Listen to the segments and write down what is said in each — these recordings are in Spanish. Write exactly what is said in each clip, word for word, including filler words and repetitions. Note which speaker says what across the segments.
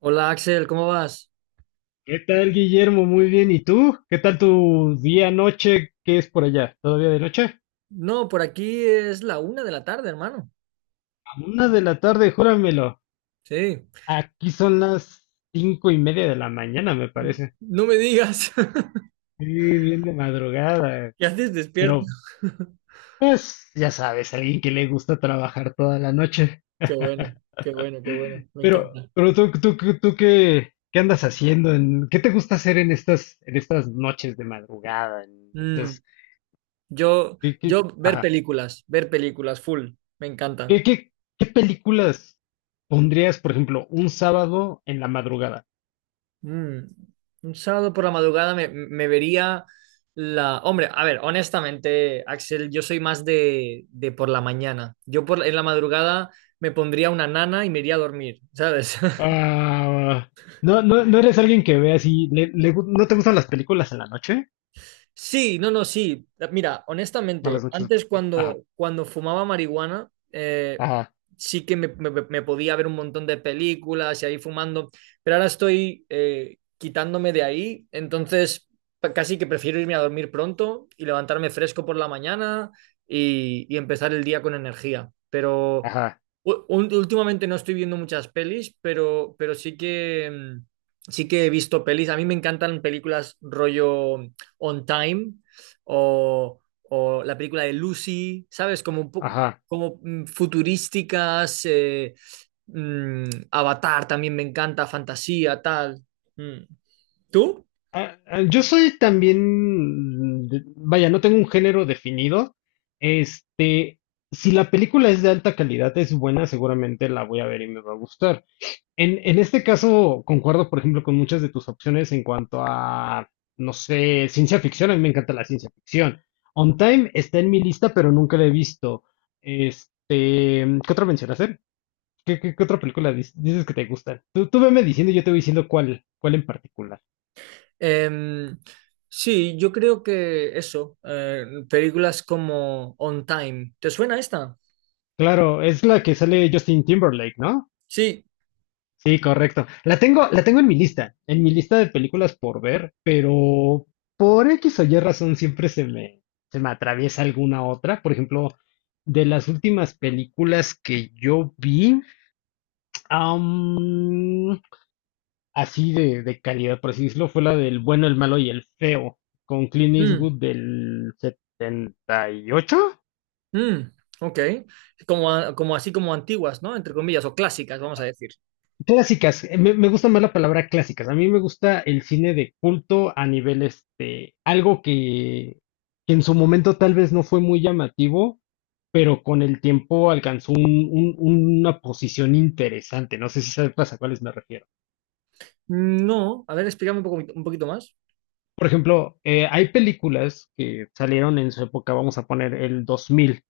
Speaker 1: Hola Axel, ¿cómo vas?
Speaker 2: ¿Qué tal, Guillermo? Muy bien. ¿Y tú? ¿Qué tal tu día, noche? ¿Qué es por allá? ¿Todavía de noche?
Speaker 1: No, por aquí es la una de la tarde, hermano.
Speaker 2: A una de la tarde, júramelo.
Speaker 1: Sí.
Speaker 2: Aquí son las cinco y media de la mañana, me parece.
Speaker 1: No me digas.
Speaker 2: Sí, bien de madrugada.
Speaker 1: ¿Ya haces despierto?
Speaker 2: Pero, pues, ya sabes, alguien que le gusta trabajar toda la noche.
Speaker 1: Qué bueno, qué bueno, qué bueno. Me
Speaker 2: Pero,
Speaker 1: encanta.
Speaker 2: pero tú, tú, tú, tú ¿qué, qué andas haciendo? ¿En- qué te gusta hacer en estas, en estas noches de madrugada? En
Speaker 1: Mm,
Speaker 2: estas,
Speaker 1: yo,
Speaker 2: ¿qué,
Speaker 1: yo
Speaker 2: qué?
Speaker 1: ver películas, ver películas, full. Me encanta.
Speaker 2: ¿Qué, qué, qué películas pondrías, por ejemplo, un sábado en la madrugada?
Speaker 1: Mm, un sábado por la madrugada me, me vería la... Hombre, a ver, honestamente, Axel, yo soy más de, de por la mañana. Yo por, en la madrugada me pondría una nana y me iría a dormir, ¿sabes?
Speaker 2: Ah, no, no, no eres alguien que ve así, le- le gu- ¿no te gustan las películas en la noche?
Speaker 1: Sí, no, no, sí. Mira,
Speaker 2: No,
Speaker 1: honestamente,
Speaker 2: las noches de-
Speaker 1: antes
Speaker 2: película. Ajá,
Speaker 1: cuando, cuando fumaba marihuana, eh,
Speaker 2: ajá,
Speaker 1: sí que me, me- me podía ver un montón de películas y ahí fumando, pero ahora estoy eh, quitándome de ahí, entonces pa- casi que prefiero irme a dormir pronto y levantarme fresco por la mañana y, y empezar el día con energía. Pero
Speaker 2: ajá,
Speaker 1: U- un- últimamente no estoy viendo muchas pelis, pero, pero sí que, mm, sí que he visto pelis. A mí me encantan películas rollo mm, On Time o, o la película de Lucy, ¿sabes? Como, un po-
Speaker 2: ajá.
Speaker 1: como mm, futurísticas, eh, mm, Avatar también me encanta, fantasía, tal. Mm. ¿Tú?
Speaker 2: Ah, ah, yo soy también, de- vaya, no tengo un género definido. Este, si la película es de alta calidad, es buena, seguramente la voy a ver y me va a gustar. En, en este caso, concuerdo, por ejemplo, con muchas de tus opciones en cuanto a, no sé, ciencia ficción. A mí me encanta la ciencia ficción. On Time está en mi lista, pero nunca la he visto. Este, ¿qué otra mencionaste? ¿Qué, qué, qué otra película dis- dices que te gusta? Tú, tú veme diciendo y yo te voy diciendo cuál, cuál en particular.
Speaker 1: Em, sí, yo creo que eso, eh, películas como On Time. ¿Te suena esta?
Speaker 2: Claro, es la que sale Justin Timberlake, ¿no?
Speaker 1: Sí.
Speaker 2: Sí, correcto. La tengo, la tengo en mi lista, en mi lista de películas por ver, pero por X o Y razón siempre se me, se me atraviesa alguna otra. Por ejemplo, de las últimas películas que yo vi, am, así de, de calidad, por así decirlo, fue la del bueno, el malo y el feo, con Clint
Speaker 1: Mm.
Speaker 2: Eastwood del setenta y ocho.
Speaker 1: Mm, ok. Como, a- como así como antiguas, ¿no? Entre comillas, o clásicas, vamos a decir.
Speaker 2: Clásicas, eh, me, me gusta más la palabra clásicas. A mí me gusta el cine de culto a nivel este, algo que, que en su momento tal vez no fue muy llamativo, pero con el tiempo alcanzó un- un- una posición interesante. No sé si sabes a cuáles me refiero.
Speaker 1: No, a ver, explícame un poco, un poquito más.
Speaker 2: Por ejemplo, eh, hay películas que salieron en su época, vamos a poner el dos mil.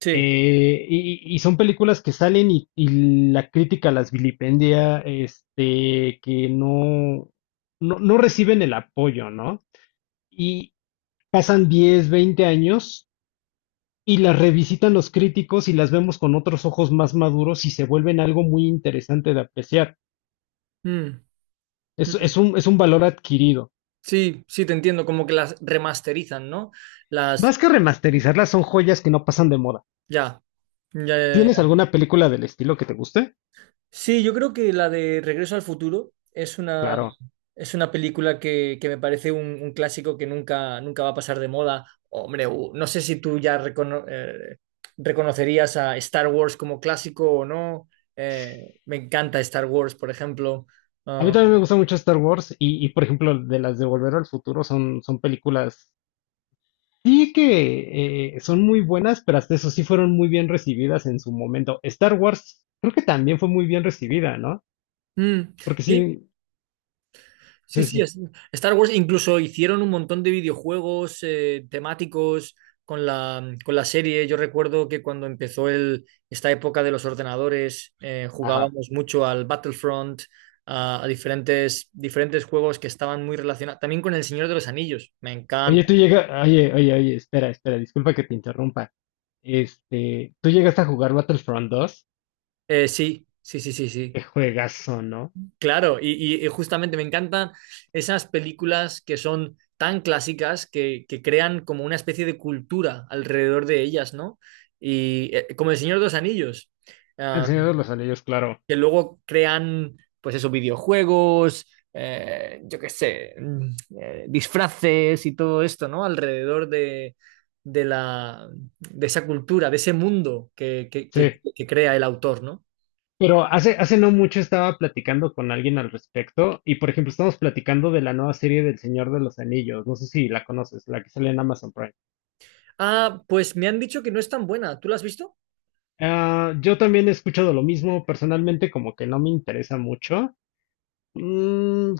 Speaker 1: Sí.
Speaker 2: Eh, y, y son películas que salen y, y la crítica las vilipendia, este, que no, no, no reciben el apoyo, ¿no? Y pasan diez, veinte años y las revisitan los críticos y las vemos con otros ojos más maduros y se vuelven algo muy interesante de apreciar.
Speaker 1: Mm, mm.
Speaker 2: Es, es
Speaker 1: mm.
Speaker 2: un, es un valor adquirido.
Speaker 1: Sí, sí, te entiendo, como que las remasterizan, ¿no? Las,
Speaker 2: Más que remasterizarlas, son joyas que no pasan de moda.
Speaker 1: ya, ya,
Speaker 2: ¿Tienes alguna película del estilo que te guste?
Speaker 1: sí, yo creo que la de Regreso al Futuro es una,
Speaker 2: Claro.
Speaker 1: es una película que, que me parece un, un clásico que nunca, nunca va a pasar de moda. Hombre, u- no sé si tú ya recono- eh, reconocerías a Star Wars como clásico o no. Eh, me encanta Star Wars, por ejemplo.
Speaker 2: A mí
Speaker 1: Ah,
Speaker 2: también me gusta mucho Star Wars y, y, por ejemplo, de las de Volver al Futuro son, son películas, sí que eh, son muy buenas, pero hasta eso sí fueron muy bien recibidas en su momento. Star Wars creo que también fue muy bien recibida, ¿no?
Speaker 1: mm,
Speaker 2: Porque
Speaker 1: sí,
Speaker 2: sí,
Speaker 1: Sí,
Speaker 2: sí,
Speaker 1: sí,
Speaker 2: sí,
Speaker 1: es- Star Wars incluso hicieron un montón de videojuegos eh, temáticos con la, mm, con la serie. Yo recuerdo que cuando empezó el, esta época de los ordenadores, eh,
Speaker 2: ajá.
Speaker 1: jugábamos mucho al Battlefront, a, a diferentes, diferentes juegos que estaban muy relacionados. También con El Señor de los Anillos, me
Speaker 2: Oye,
Speaker 1: encanta.
Speaker 2: tú llegas, oye, oye, oye, espera, espera, disculpa que te interrumpa. Este, ¿tú llegaste a jugar Battlefront dos?
Speaker 1: Eh, sí, sí, sí, sí, sí.
Speaker 2: Qué juegazo, ¿no?
Speaker 1: Claro, y, y- y justamente me encantan esas películas que son tan clásicas que, que crean como una especie de cultura alrededor de ellas, ¿no? Y eh, como El Señor de los Anillos,
Speaker 2: El
Speaker 1: ah,
Speaker 2: Señor de los Anillos, claro.
Speaker 1: que luego crean, pues esos videojuegos, eh, yo qué sé, mm, eh, disfraces y todo esto, ¿no? Alrededor de, de la, de esa cultura, de ese mundo que, que que-
Speaker 2: Sí,
Speaker 1: que crea el autor, ¿no?
Speaker 2: pero hace, hace no mucho estaba platicando con alguien al respecto y, por ejemplo, estamos platicando de la nueva serie del Señor de los Anillos. No sé si la conoces, la que sale en Amazon Prime.
Speaker 1: Ah, pues me han dicho que no es tan buena. ¿Tú la has visto?
Speaker 2: Ah, yo también he escuchado lo mismo, personalmente como que no me interesa mucho. Mm,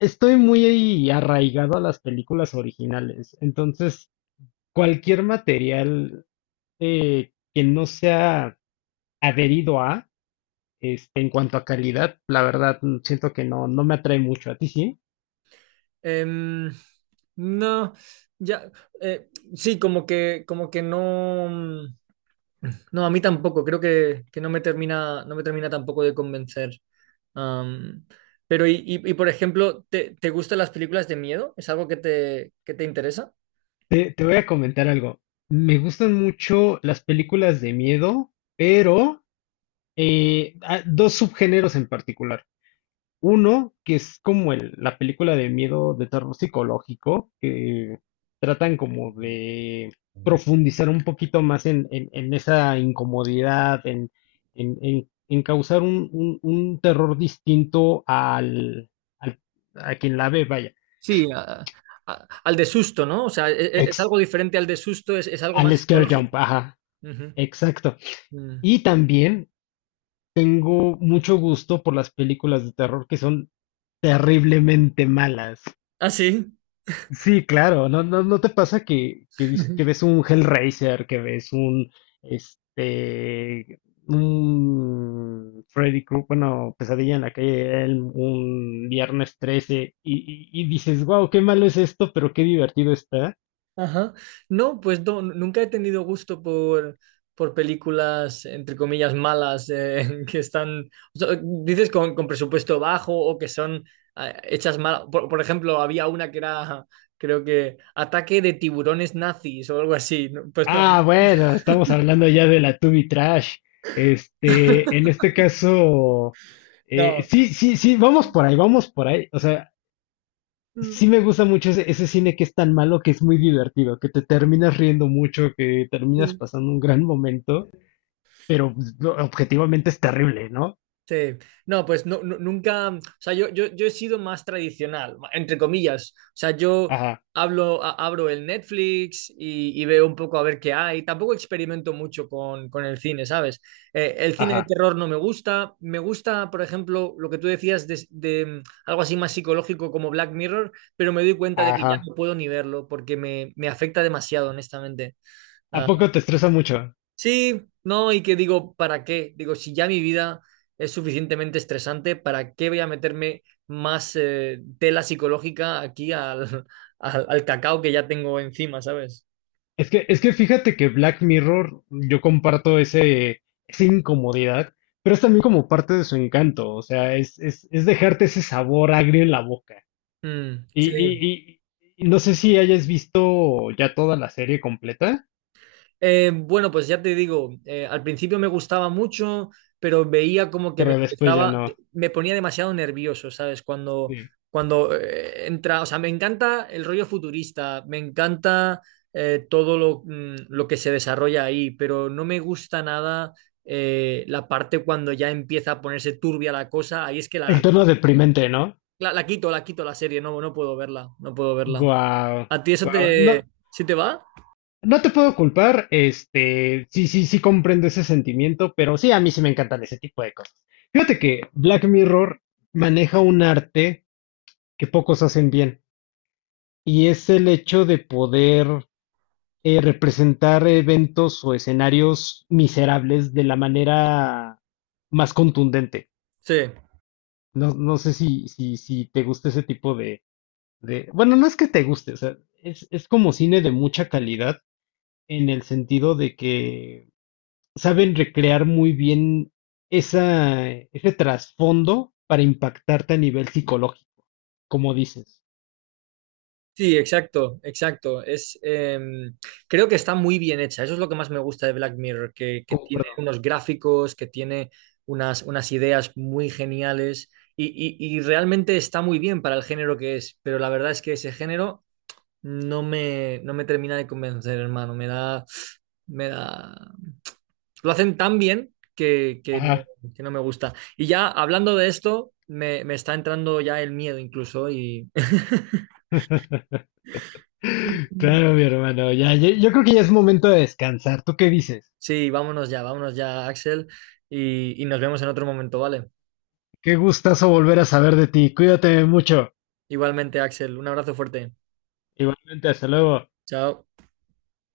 Speaker 2: estoy muy arraigado a las películas originales, entonces cualquier material eh, que no sea adherido a, este, en cuanto a calidad, la verdad mm, siento que no, no me atrae mucho. ¿A ti sí?
Speaker 1: Em, no, ya, eh, sí, como que, como que no, mm, no, a mí tampoco, creo que, que no me termina, no me termina tampoco de convencer. Am, pero, y, y- y, por ejemplo, ¿te, ¿te gustan las películas de miedo? ¿Es algo que te, que te interesa?
Speaker 2: Te, te voy a comentar algo. Me gustan mucho las películas de miedo, pero eh, ah, dos subgéneros en particular. Uno, que es como el- la película de miedo de terror psicológico, que tratan como de profundizar un poquito más en, en- en esa incomodidad, en, en- en- en causar un, un- un terror distinto al, al- a quien la ve, vaya.
Speaker 1: Sí, a- a- al de susto, ¿no? O sea, e- e- es,
Speaker 2: Ex-
Speaker 1: algo diferente al de susto, es, es algo
Speaker 2: Al
Speaker 1: más
Speaker 2: scare jump,
Speaker 1: psicológico.
Speaker 2: ajá,
Speaker 1: Ujú.
Speaker 2: exacto.
Speaker 1: Mm.
Speaker 2: Y también tengo mucho gusto por las películas de terror que son terriblemente malas.
Speaker 1: ¿Ah, sí?
Speaker 2: Sí, claro, ¿no, no, no te pasa que, que, vis- que ves un Hellraiser, que ves un, este, un Freddy Krueger, bueno, Pesadilla en la calle de Elm, un Viernes trece, y, y- y dices, wow, qué malo es esto, pero qué divertido está?
Speaker 1: Ajá. No, pues no, nunca he tenido gusto por, por películas, entre comillas, malas, eh, que están, o sea, dices, con, con presupuesto bajo o que son eh, hechas mal. Por, por ejemplo, había una que era, creo que, ataque de tiburones nazis o algo así. No, pues no,
Speaker 2: Ah, bueno, estamos hablando ya de la Tubi Trash. Este, en este caso, eh,
Speaker 1: no.
Speaker 2: sí, sí, sí, vamos por ahí, vamos por ahí. O sea,
Speaker 1: Mm,
Speaker 2: sí me gusta mucho ese, ese cine que es tan malo que es muy divertido, que te terminas riendo mucho, que terminas
Speaker 1: sí.
Speaker 2: pasando un gran momento, pero pues, lo- objetivamente es terrible, ¿no?
Speaker 1: Sí, no, pues no, nu- nunca, o sea, yo, yo, yo he sido más tradicional, ma- entre comillas, o sea, yo
Speaker 2: Ajá,
Speaker 1: hablo, a- abro el Netflix y, y veo un poco a ver qué hay, tampoco experimento mucho con, con el cine, ¿sabes? Eh, el cine de
Speaker 2: ajá,
Speaker 1: terror no me gusta, me gusta, por ejemplo, lo que tú decías de, de, mm, algo así más psicológico como Black Mirror, pero me doy cuenta de que ya
Speaker 2: ajá.
Speaker 1: no puedo ni verlo porque me, me afecta demasiado, honestamente.
Speaker 2: ¿A
Speaker 1: Ah,
Speaker 2: poco te estresa mucho?
Speaker 1: sí, no, y que digo, ¿para qué? Digo, si ya mi vida es suficientemente estresante, ¿para qué voy a meterme más eh, tela psicológica aquí al, al, al cacao que ya tengo encima, ¿sabes?
Speaker 2: Es que, es que fíjate que Black Mirror, yo comparto ese, esa incomodidad, pero es también como parte de su encanto, o sea, es, es, es dejarte ese sabor agrio en la boca.
Speaker 1: Mm,
Speaker 2: Y,
Speaker 1: sí.
Speaker 2: y, y- y no sé si hayas visto ya toda la serie completa,
Speaker 1: Eh, bueno, pues ya te digo, eh, al principio me gustaba mucho, pero veía como que me
Speaker 2: pero después ya
Speaker 1: empezaba,
Speaker 2: no.
Speaker 1: me ponía demasiado nervioso, ¿sabes? Cuando,
Speaker 2: Sí.
Speaker 1: cuando eh, entra, o sea, me encanta el rollo futurista, me encanta eh, todo lo, mm, lo que se desarrolla ahí, pero no me gusta nada eh, la parte cuando ya empieza a ponerse turbia la cosa, ahí es que
Speaker 2: El
Speaker 1: la,
Speaker 2: tono deprimente, ¿no?
Speaker 1: la, la quito, la quito la serie, no, no puedo verla, no puedo verla.
Speaker 2: Guau,
Speaker 1: ¿A ti eso
Speaker 2: guau. No,
Speaker 1: te, sí te va?
Speaker 2: no te puedo culpar, este, sí, sí, sí comprendo ese sentimiento, pero sí, a mí sí me encantan ese tipo de cosas. Fíjate que Black Mirror maneja un arte que pocos hacen bien, y es el hecho de poder eh, representar eventos o escenarios miserables de la manera más contundente.
Speaker 1: Sí.
Speaker 2: No, no sé si, si, si te gusta ese tipo de, de- bueno, no es que te guste, o sea, es, es como cine de mucha calidad en el sentido de que saben recrear muy bien esa, ese trasfondo para impactarte a nivel psicológico, como dices.
Speaker 1: Sí, exacto, exacto. Es, em, creo que está muy bien hecha. Eso es lo que más me gusta de Black Mirror, que, que
Speaker 2: Como,
Speaker 1: tiene
Speaker 2: perdón.
Speaker 1: unos gráficos, que tiene unas, unas ideas muy geniales y, y- y realmente está muy bien para el género que es. Pero la verdad es que ese género no me, no me termina de convencer, hermano. Me da, me da, lo hacen tan bien que, que no,
Speaker 2: Ajá.
Speaker 1: que no me gusta. Y ya hablando de esto, me, me está entrando ya el miedo incluso y...
Speaker 2: Claro, mi hermano, ya, ya- yo creo que ya es momento de descansar. ¿Tú qué dices?
Speaker 1: Sí, vámonos ya, vámonos ya, Axel, y, y nos vemos en otro momento, ¿vale?
Speaker 2: Qué gustazo volver a saber de ti. Cuídate mucho.
Speaker 1: Igualmente, Axel, un abrazo fuerte.
Speaker 2: Igualmente, hasta luego.
Speaker 1: Chao.